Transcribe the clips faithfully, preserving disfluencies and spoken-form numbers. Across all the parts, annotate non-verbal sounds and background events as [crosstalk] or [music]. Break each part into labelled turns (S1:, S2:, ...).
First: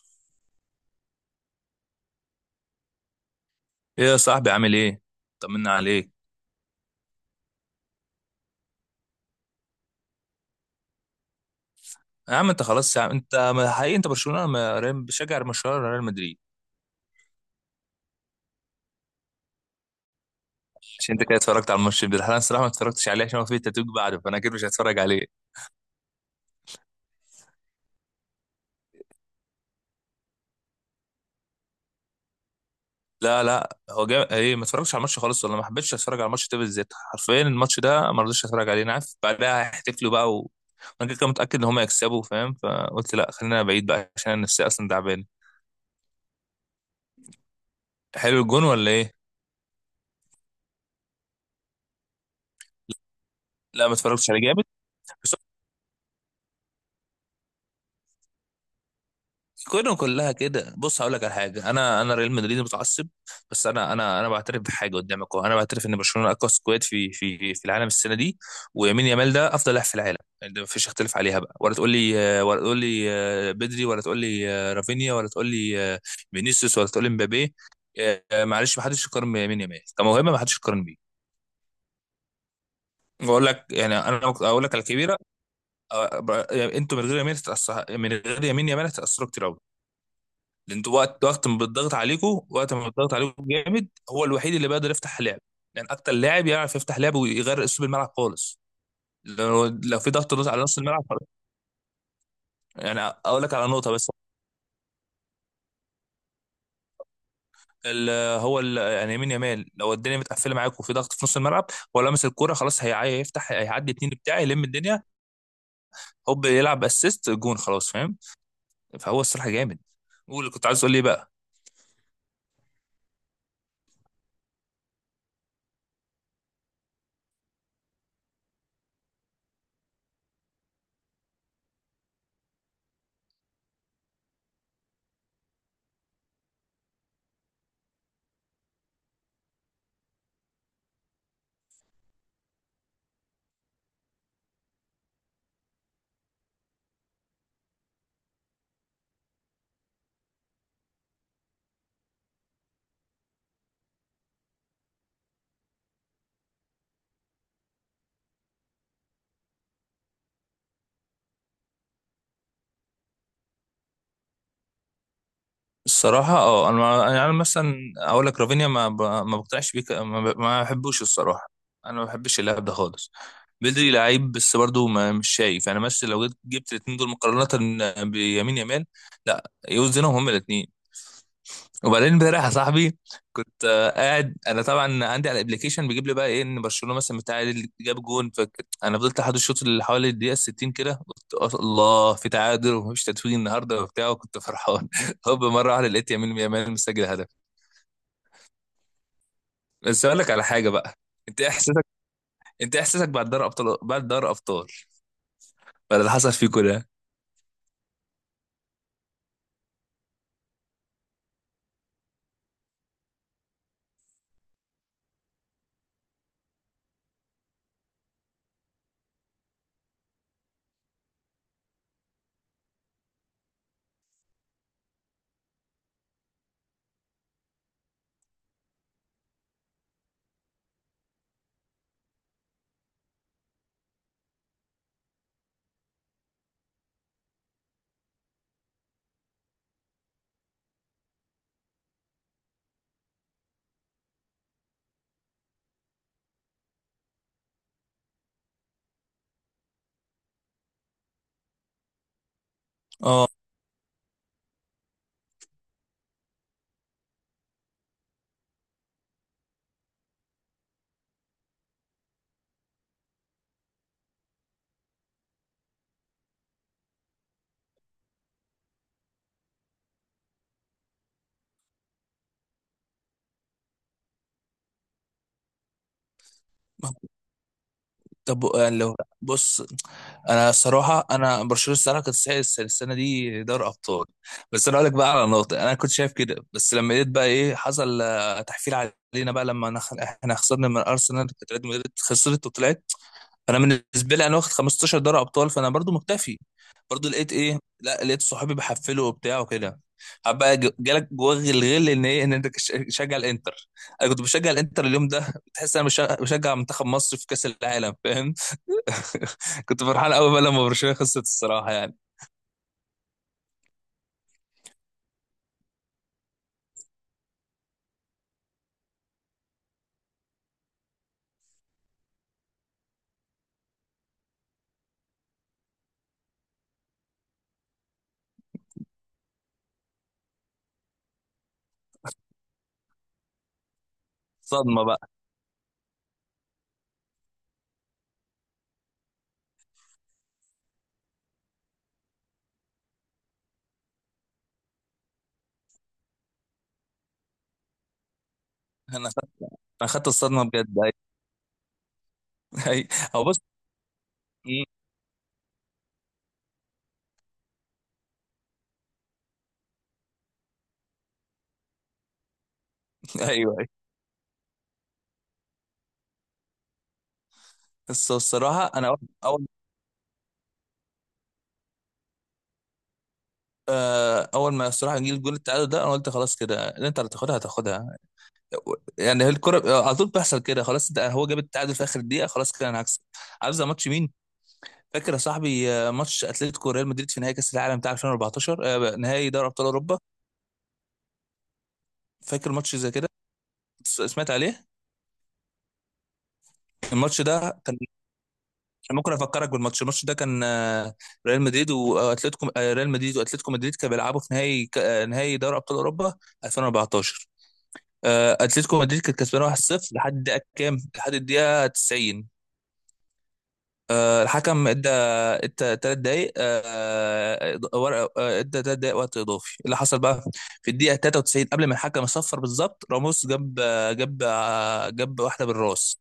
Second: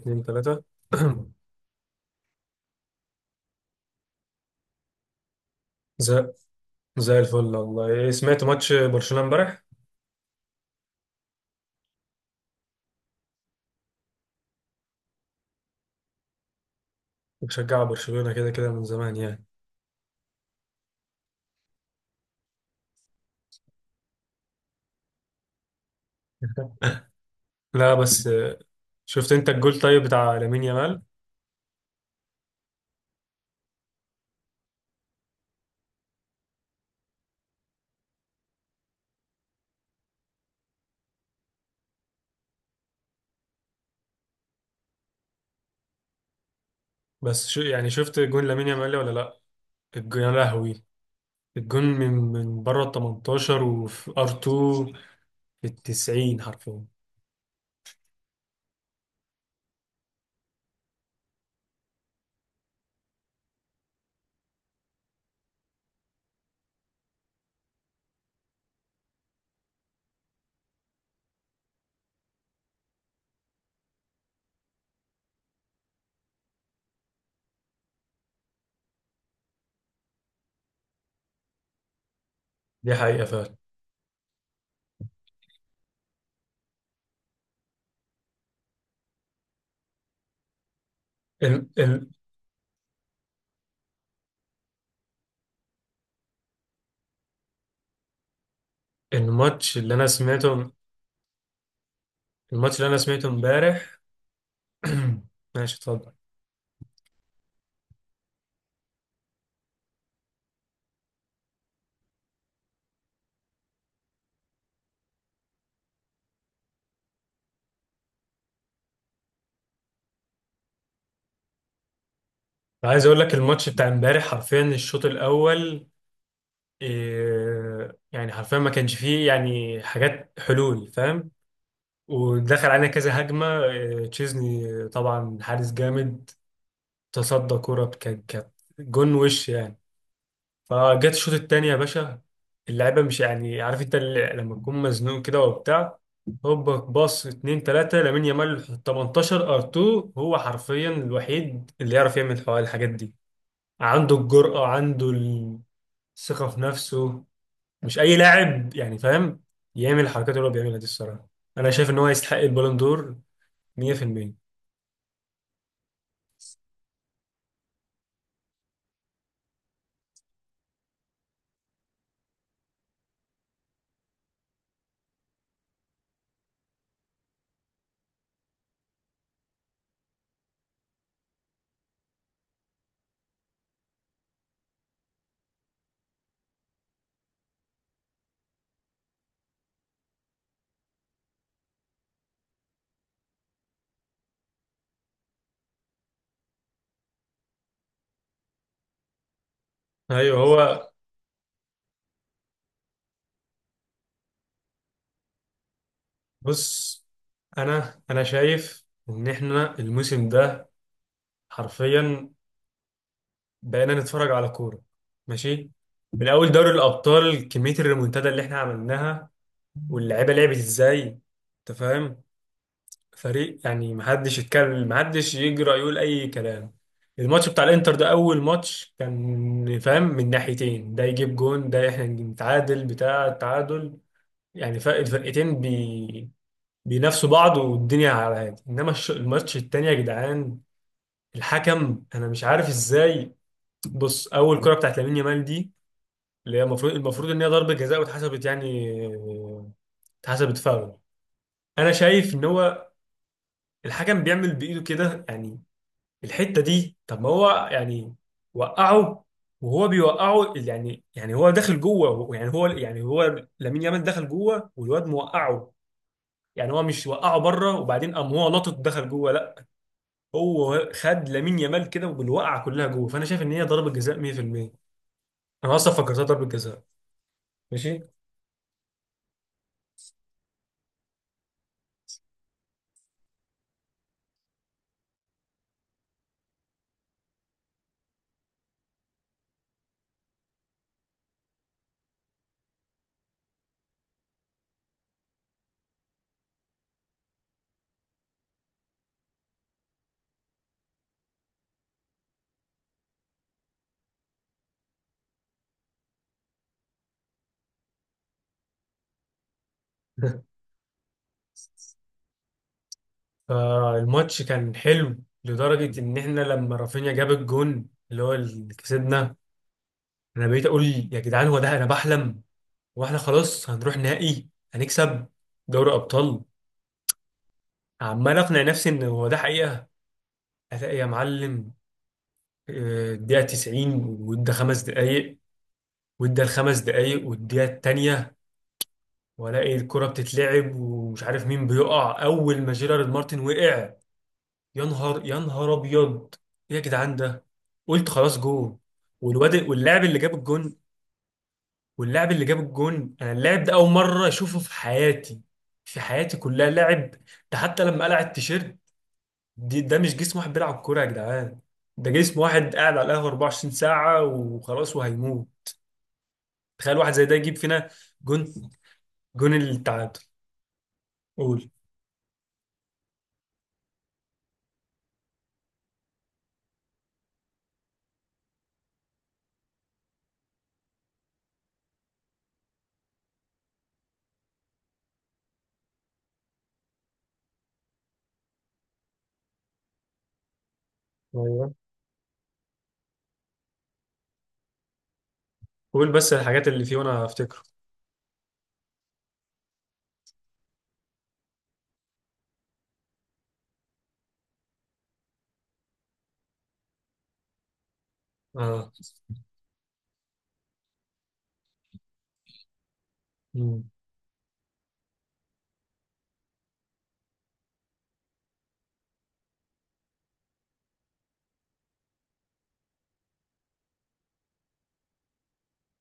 S1: اتنين تلاتة [clears throat]
S2: ايه يا صاحبي عامل ايه؟ طمنا عليك.
S1: زي زي الفل والله إيه، سمعت ماتش برشلونة امبارح
S2: يا عم انت خلاص يا عم انت ما- حقيقي انت برشلونه ما- ريال- بشجع برشلونه ولا ريال مدريد؟
S1: وبشجع برشلونة كده كده من زمان يعني.
S2: عشان انت كده اتفرجت على الماتش ده، انا الصراحه ما اتفرجتش عليه عشان هو فيه تتويج بعده، فانا اكيد مش هتفرج عليه.
S1: لا بس آه، شفت انت الجول طيب بتاع لامين يامال؟
S2: لا لا هو جا... ايه، ما اتفرجتش على الماتش خالص ولا ما حبيتش اتفرج على الماتش ده بالذات، حرفيا الماتش ده ما رضيتش اتفرج عليه، انا عارف بعدها هيحتفلوا بقى و... وانا كده كده متاكد ان هم يكسبوا، فاهم؟ فقلت لا خلينا بعيد بقى عشان انا نفسي اصلا تعبان.
S1: بس شو يعني، شفت
S2: حلو
S1: جون
S2: الجون
S1: لامين
S2: ولا
S1: يامال ولا
S2: ايه؟
S1: لا؟ الجون يا لهوي! الجون من من بره ال تمنتاشر
S2: لا ما
S1: وفي ار
S2: اتفرجتش عليه جامد.
S1: اتنين في ال تسعين حرفيا.
S2: كلهم كلها كده، بص هقول لك على حاجه، انا انا ريال مدريد متعصب، بس انا انا انا بعترف بحاجه قدامك أهو. انا بعترف ان برشلونه اقوى سكواد في في في العالم السنه دي، ويمين يامال ده افضل لاعب في العالم، يعني ده مفيش اختلاف عليها بقى. ولا تقول لي، ولا تقول لي آه، بدري، ولا تقول لي آه، رافينيا، ولا تقول لي آه، فينيسيوس، ولا تقول لي مبابي. آه، آه، معلش ما حدش يقارن بيمين يامال كموهبه، ما حدش يقارن بيه.
S1: دي حقيقة
S2: بقول
S1: فعلا.
S2: لك يعني، انا اقول لك على الكبيره، آه، ب- يعني انتوا من غير يمين هتتاثر من غير يمين يامال هتتاثروا كتير قوي، لان انتوا وقت وقت ما
S1: ال
S2: بتضغط
S1: ال
S2: عليكم وقت ما بتضغط عليكم جامد هو الوحيد اللي بيقدر يفتح لعب، لان اكتر لاعب يعرف يفتح لعب ويغير اسلوب الملعب خالص. لو
S1: الماتش اللي
S2: لو
S1: انا
S2: في ضغط نص على
S1: سمعته
S2: نص الملعب خلاص.
S1: الماتش اللي انا
S2: يعني
S1: سمعته
S2: اقول لك على نقطه
S1: امبارح.
S2: بس.
S1: [clears throat] ماشي اتفضل.
S2: ال- هو ال- يعني يمين يمال لو الدنيا متقفله معاك وفي ضغط في نص الملعب، هو لمس الكوره خلاص هيع- هيفتح، هيعدي اتنين بتاعي يلم الدنيا، هوب يلعب اسيست جون خلاص، فاهم؟ فهو الصراحه جامد. قول اللي كنت عايز تقول لي إيه بقى.
S1: عايز اقول لك الماتش بتاع امبارح حرفيا الشوط الاول إيه يعني، حرفيا ما كانش فيه يعني حاجات حلول فاهم. ودخل علينا كذا هجمه، إيه تشيزني طبعا حارس جامد، تصدى كرة كانت كانت جون وش يعني. فجت الشوط التاني يا باشا، اللعيبه مش يعني عارف انت ال- لما تكون مزنوق كده وبتاع، هوبا باص اتنين تلاتة لامين يامال تمنتاشر ار اثنين، هو حرفيا الوحيد اللي يعرف يعمل الحاجات دي. عنده الجرأة، عنده الثقة في نفسه، مش أي لاعب يعني فاهم يعمل الحركات اللي هو بيعملها دي الصراحة. أنا شايف إن هو يستحق البالون دور مية بالمية.
S2: الصراحة اه انا ما- يعني أنا مثلا اقول لك رافينيا ما ب- ما بقتنعش بيه، ك- ما ب- ما بحبوش الصراحة، انا ما بحبش اللاعب ده خالص. بدري لعيب، بس برضه ما مش شايف يعني، مثلا لو جبت جبت الاثنين دول مقارنة بيمين يامال، لا يوزنهم هما الاثنين. وبعدين امبارح يا صاحبي، كنت آه، قاعد انا طبعا عندي على الابلكيشن بيجيب لي بقى ايه ان برشلونه مثلا بتعادل، جاب جون، فانا فضلت لحد الشوط اللي حوالي الدقيقه ستين كده، قلت أص- الله في تعادل ومفيش تتويج النهارده وبتاع، وكنت فرحان [laughs] هوب مره واحده لقيت يمين يامال مسجل هدف. بس اقول لك
S1: أيوه
S2: على حاجه
S1: هو،
S2: بقى، انت إيه احساسك، انت إيه احساسك بعد دوري ابطال، بعد دوري ابطال بعد اللي حصل فيكو ده؟
S1: بص. أنا أنا شايف إن إحنا الموسم ده حرفيا بقينا نتفرج على كورة، ماشي. من أول دوري الأبطال كمية الريمونتادا اللي إحنا عملناها واللعيبة لعبت إزاي، أنت فاهم، فريق يعني محدش يتكلم، محدش يجرأ يقول اي كلام. الماتش بتاع الانتر ده اول ماتش كان فاهم من ناحيتين، ده يجيب جون، ده احنا نتعادل بتاع التعادل، يعني فرق الفرقتين بي... بينافسوا بعض والدنيا على هادي. انما الش- الماتش التاني يا جدعان الحكم انا مش عارف ازاي. بص، اول كرة بتاعت لامين يامال دي، اللي هي المفروض المفروض ان هي ضربة جزاء واتحسبت يعني آه، اتحسبت فاول. انا شايف ان هو
S2: اه.
S1: الحكم بيعمل بايده كده يعني الحتة دي. طب ما هو يعني وقعه، وهو بيوقعه اللي يعني يعني هو داخل جوه، يعني هو يعني هو لامين يامال دخل جوه والواد موقعه، يعني هو مش وقعه بره وبعدين قام هو لطط دخل جوه، لا، هو خد لامين يامال كده بالوقعه كلها جوه. فانا شايف ان هي ضربة جزاء مائة بالمئة، انا اصلا فكرتها ضربة جزاء، ماشي.
S2: طب يعني لو، بص، انا الصراحه انا برشلونه الصراحه كانت تستحق الس- السنه دي دوري ابطال. بس انا اقول لك بقى على نقطه، انا كنت شايف كده، بس لما لقيت بقى ايه حصل آه، تحفيل علينا بقى، لما نخ... احنا خسرنا من ارسنال كانت ريال مدريد خسرت وطلعت، فانا بالنسبه لي انا واخد خمسة عشر دوري ابطال فانا برضو مكتفي. برضو لقيت ايه، لا لقيت صحابي بحفلوا وبتاع وكده، بقى ج- جالك جواك الغل ان ايه، ان انت كش- تشجع الانتر. انا كنت بشجع الانتر اليوم ده، بتحس انا بش- بشجع منتخب مصر في كاس العالم، فاهم؟ [laughs] كنت فرحان قوي بقى لما
S1: [laughs]
S2: برشلونه خسرت الصراحه يعني.
S1: فالماتش كان حلو لدرجة إن إحنا لما رافينيا جاب الجون اللي هو اللي كسبنا، أنا بقيت أقول يا جدعان هو ده، أنا بحلم، واحنا خلاص هنروح نهائي، هنكسب دوري ابطال. عمال اقنع نفسي ان هو ده حقيقه، الاقي يا معلم آه، الدقيقه تسعين وادى خمس
S2: صدمه بقى.
S1: دقائق، وادى الخمس دقائق والدقيقه الثانيه، والاقي الكره بتتلعب ومش عارف مين بيقع، اول ما جيرارد مارتن وقع، يا نهار يا نهار ابيض، ايه يا جدعان ده! قلت خلاص جول.
S2: انا خدت
S1: والواد،
S2: انا
S1: واللاعب
S2: خدت
S1: اللي جاب
S2: الصدمه
S1: الجون،
S2: بجد، ايوه.
S1: واللاعب اللي جاب
S2: أيوة.
S1: الجون
S2: هو
S1: انا
S2: بص.
S1: اللاعب ده اول مره اشوفه
S2: مم.
S1: في حياتي، في حياتي كلها لاعب، ده حتى لما قلع التيشيرت دي ده مش جسم واحد بيلعب كوره يا جدعان، ده جسم واحد قاعد على القهوه
S2: ايوه، ايوه.
S1: اربعه وعشرين ساعه وخلاص وهيموت. تخيل واحد زي ده يجيب فينا
S2: بس هو
S1: جون،
S2: الصراحه، انا اول اول
S1: جون التعادل. قول.
S2: آه، اول ما الصراحه جه الجول التعادل ده، انا قلت خلاص كده اللي انت هتاخدها هتاخدها، يعني هي الكره آه، على طول بيحصل كده خلاص، ده هو جاب التعادل في اخر دقيقه، خلاص كده انا هكسب. عارف زي ماتش مين؟ فاكر يا صاحبي آه، ماتش اتلتيكو ريال مدريد في نهائي كاس العالم بتاع الفين واربعتاشر، آه، نهائي دوري ابطال اوروبا؟
S1: ايوه
S2: فاكر ماتش زي كده؟ س- سمعت عليه.
S1: قول بس الحاجات اللي فيه وانا
S2: الماتش ده
S1: هفتكره.
S2: كان، ممكن افكرك بالماتش، الماتش ده كان آه، ريال مدريد واتلتيكو، آه، ريال مدريد واتلتيكو مدريد كانوا بيلعبوا في نهائي ك- آه، نهائي دوري ابطال اوروبا الفين واربعة عشر. آه، اتلتيكو
S1: اه.
S2: مدريد كانت كسبانه واحد صفر لحد الدقيقه كام، لحد الدقيقه تسعين.
S1: مم.
S2: آه، الحكم ادى ثلاث دقائق آه، ورقه، آه، ادى ثلاث دقائق وقت اضافي، اللي حصل بقى في الدقيقه تلاته وتسعين قبل ما الحكم يصفر بالظبط، راموس جاب آه، جاب آه، جاب واحده بالراس.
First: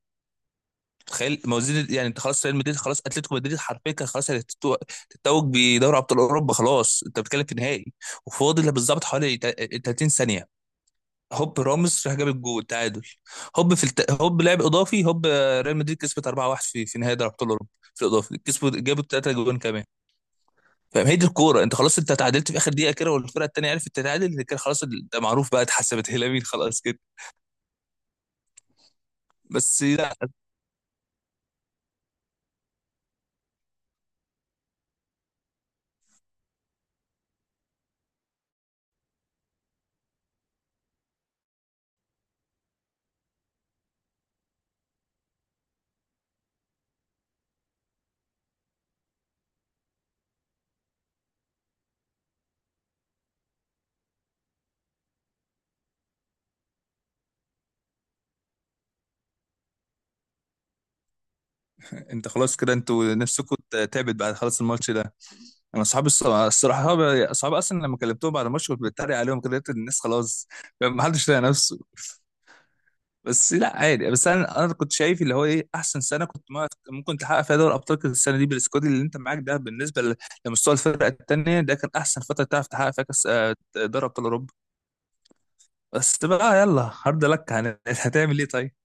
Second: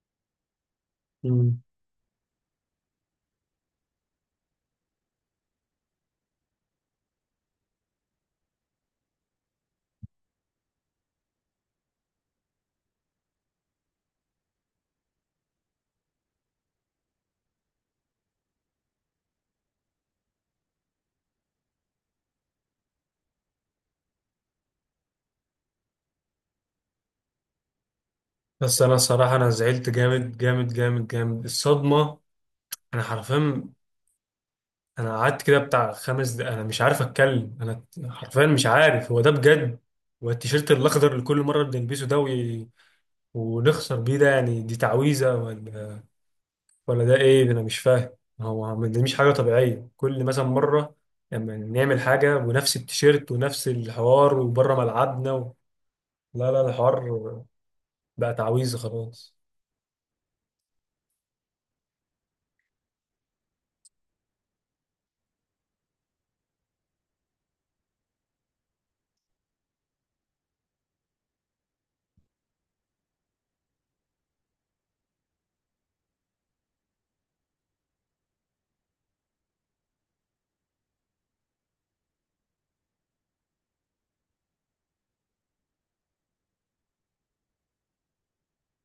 S2: تخيل، ما
S1: مم.
S2: هو زيد يعني، انت خلاص ريال مدريد، خلاص اتلتيكو مدريد حرفيا كان خلاص هتتو- تتوج بدوري ابطال اوروبا، خلاص انت بتتكلم في نهائي. وفاضل بالظبط حوالي تا- تلاتين ثانيه، هوب راموس راح جاب الجول التعادل، هوب في الت... هوب لعب اضافي، هوب آه، ريال مدريد كسبت اربعة واحد في في نهائي دوري ابطال اوروبا، في الاضافي كسبوا جابوا ثلاثه جوان كمان. فاهم؟ هي دي الكوره، انت خلاص انت تعادلت في اخر دقيقه كده، والفرقه الثانيه عرفت تتعادل كده خلاص، ده معروف بقى، اتحسبت [laughs] هي لمين خلاص كده.
S1: بس انا الصراحه انا
S2: بس
S1: زعلت
S2: لا
S1: جامد جامد جامد جامد الصدمه، انا حرفيا، انا قعدت كده بتاع خمس دقايق انا مش عارف اتكلم، انا حرفيا مش عارف هو ده بجد. والتيشيرت الاخضر اللي كل مره بنلبسه ده وي... ونخسر بيه ده، يعني دي تعويذه ولا، ولا ده ايه ده انا مش فاهم. هو ما- دي مش حاجه طبيعيه، كل مثلا مره لما نعمل حاجه ونفس التيشيرت ونفس الحوار وبره ملعبنا و... لا لا، الحوار بقى تعويذه خلاص.
S2: انت خلاص كده انتوا نفسكم. تعبت بعد خلاص الماتش ده. انا اصحابي الص- الصراحه اصحابي أصحابي اصلا لما كلمتهم بعد الماتش كنت بتريق عليهم كده، لقيت الناس خلاص ما حدش لاقي نفسه. بس لا عادي، بس انا انا كنت شايف اللي هو ايه، احسن سنه كنت ما- ممكن تحقق فيها دوري ابطال كانت السنه دي، بالسكواد اللي انت معاك ده، بالنسبه ل- لمستوى الفرقه الثانيه ده، كان احسن فتره تعرف تحقق فيها كاس آه، دوري ابطال اوروبا. بس بقى يلا هارد لك، هن- هتعمل ايه طيب؟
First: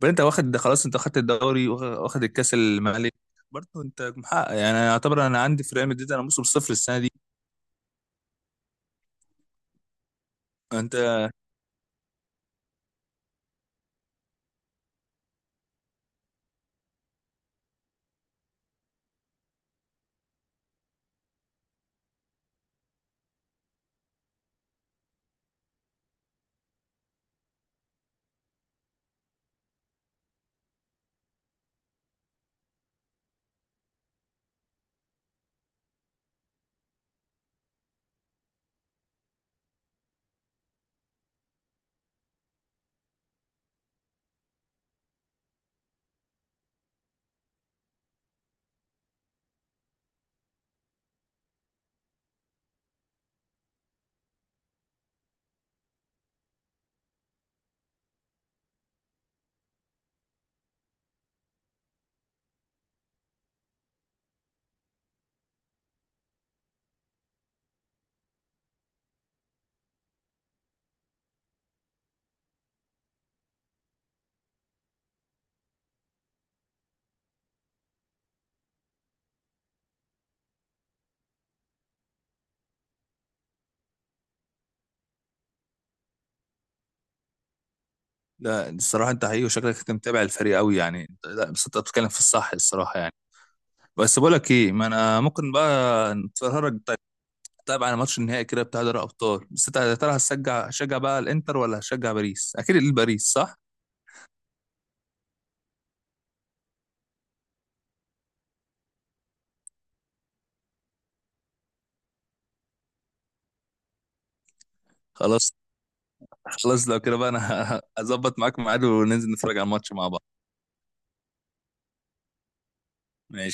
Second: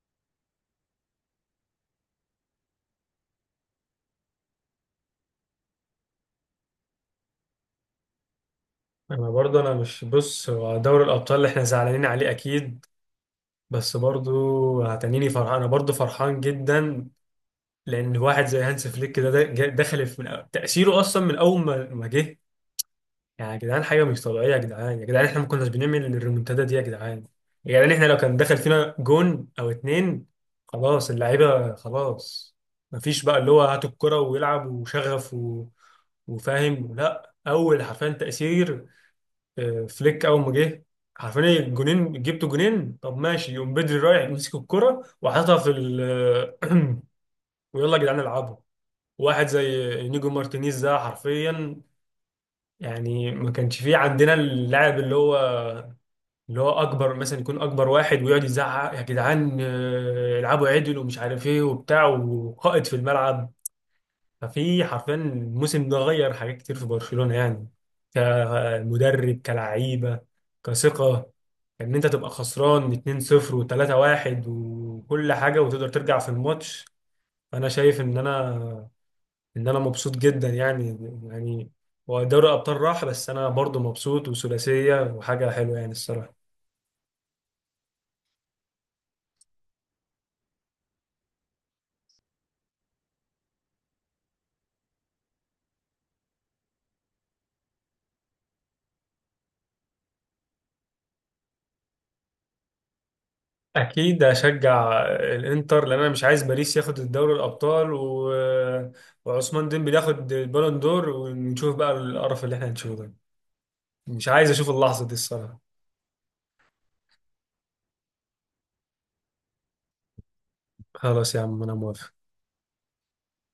S2: بل انت واخد ده خلاص، انت واخدت الدوري واخ- واخد الكاس الملك، برضه انت محقق يعني، انا اعتبر انا عندي في ريال مدريد انا موسم صفر السنه دي.
S1: انا برضه، انا مش، بص، هو
S2: انت
S1: دوري الابطال اللي احنا زعلانين عليه اكيد، بس برضو هتنيني فرحان، انا برضو فرحان جدا، لان واحد زي هانس فليك كده ده- جا- دخل في من أول- تاثيره اصلا من اول ما ما جه. يعني يا جدعان حاجه مش طبيعيه، يا جدعان يا جدعان احنا ما كناش بنعمل الريمونتادا دي. يا جدعان يا جدعان احنا لو كان دخل فينا جون او اتنين خلاص اللعيبه خلاص، ما فيش بقى اللي هو هات الكره ويلعب وشغف و... وفاهم، لا، اول حرفيا تاثير آه، فليك اول ما جه حرفيا الجونين جبتوا جونين. طب ماشي، يقوم بدري رايح يمسك الكره وحاططها في ال [clears throat] ويلا يا جدعان العبوا. واحد زي انيجو مارتينيز ده حرفيا، يعني ما كانش فيه عندنا اللاعب اللي هو اللي هو اكبر، مثلا يكون اكبر واحد ويقعد يزعق يا جدعان آه، العبوا عدل ومش عارف ايه وبتاع، وقائد في الملعب. ففي حرفيا الموسم ده غير حاجات كتير في برشلونة يعني، كمدرب، كلعيبة، كثقة، ان انت تبقى خسران اتنين صفر و3-واحد وكل حاجة وتقدر ترجع في الماتش. انا شايف ان انا ان انا مبسوط جدا يعني، يعني ودوري الابطال راح بس انا برضو مبسوط، وثلاثيه وحاجه حلوه يعني الصراحه.
S2: لا الصراحة انت حقيقي وشكلك انت متابع الفريق قوي يعني انت- لا بس انت بتتكلم في الصح الصراحة يعني. بس بقول لك ايه، ما انا ممكن بقى نتفرج طيب، طيب على ماتش النهائي كده بتاع دوري الابطال، بس انت يا ترى هتشجع هتشجع بقى الانتر ولا هتشجع باريس؟ اكيد الباريس صح.
S1: اكيد اشجع الانتر لان انا مش عايز باريس ياخد الدوري الابطال و... وعثمان ديمبلي ياخد البالون دور ونشوف بقى القرف اللي احنا هنشوفه ده. مش عايز اشوف اللحظه دي
S2: خلاص.
S1: الصراحه.
S2: خلاص لو كده بقى انا [laughs] هظبط معاك ميعاد وننزل نتفرج على الماتش مع بعض.
S1: خلاص يا عم انا موافق.
S2: ماشي.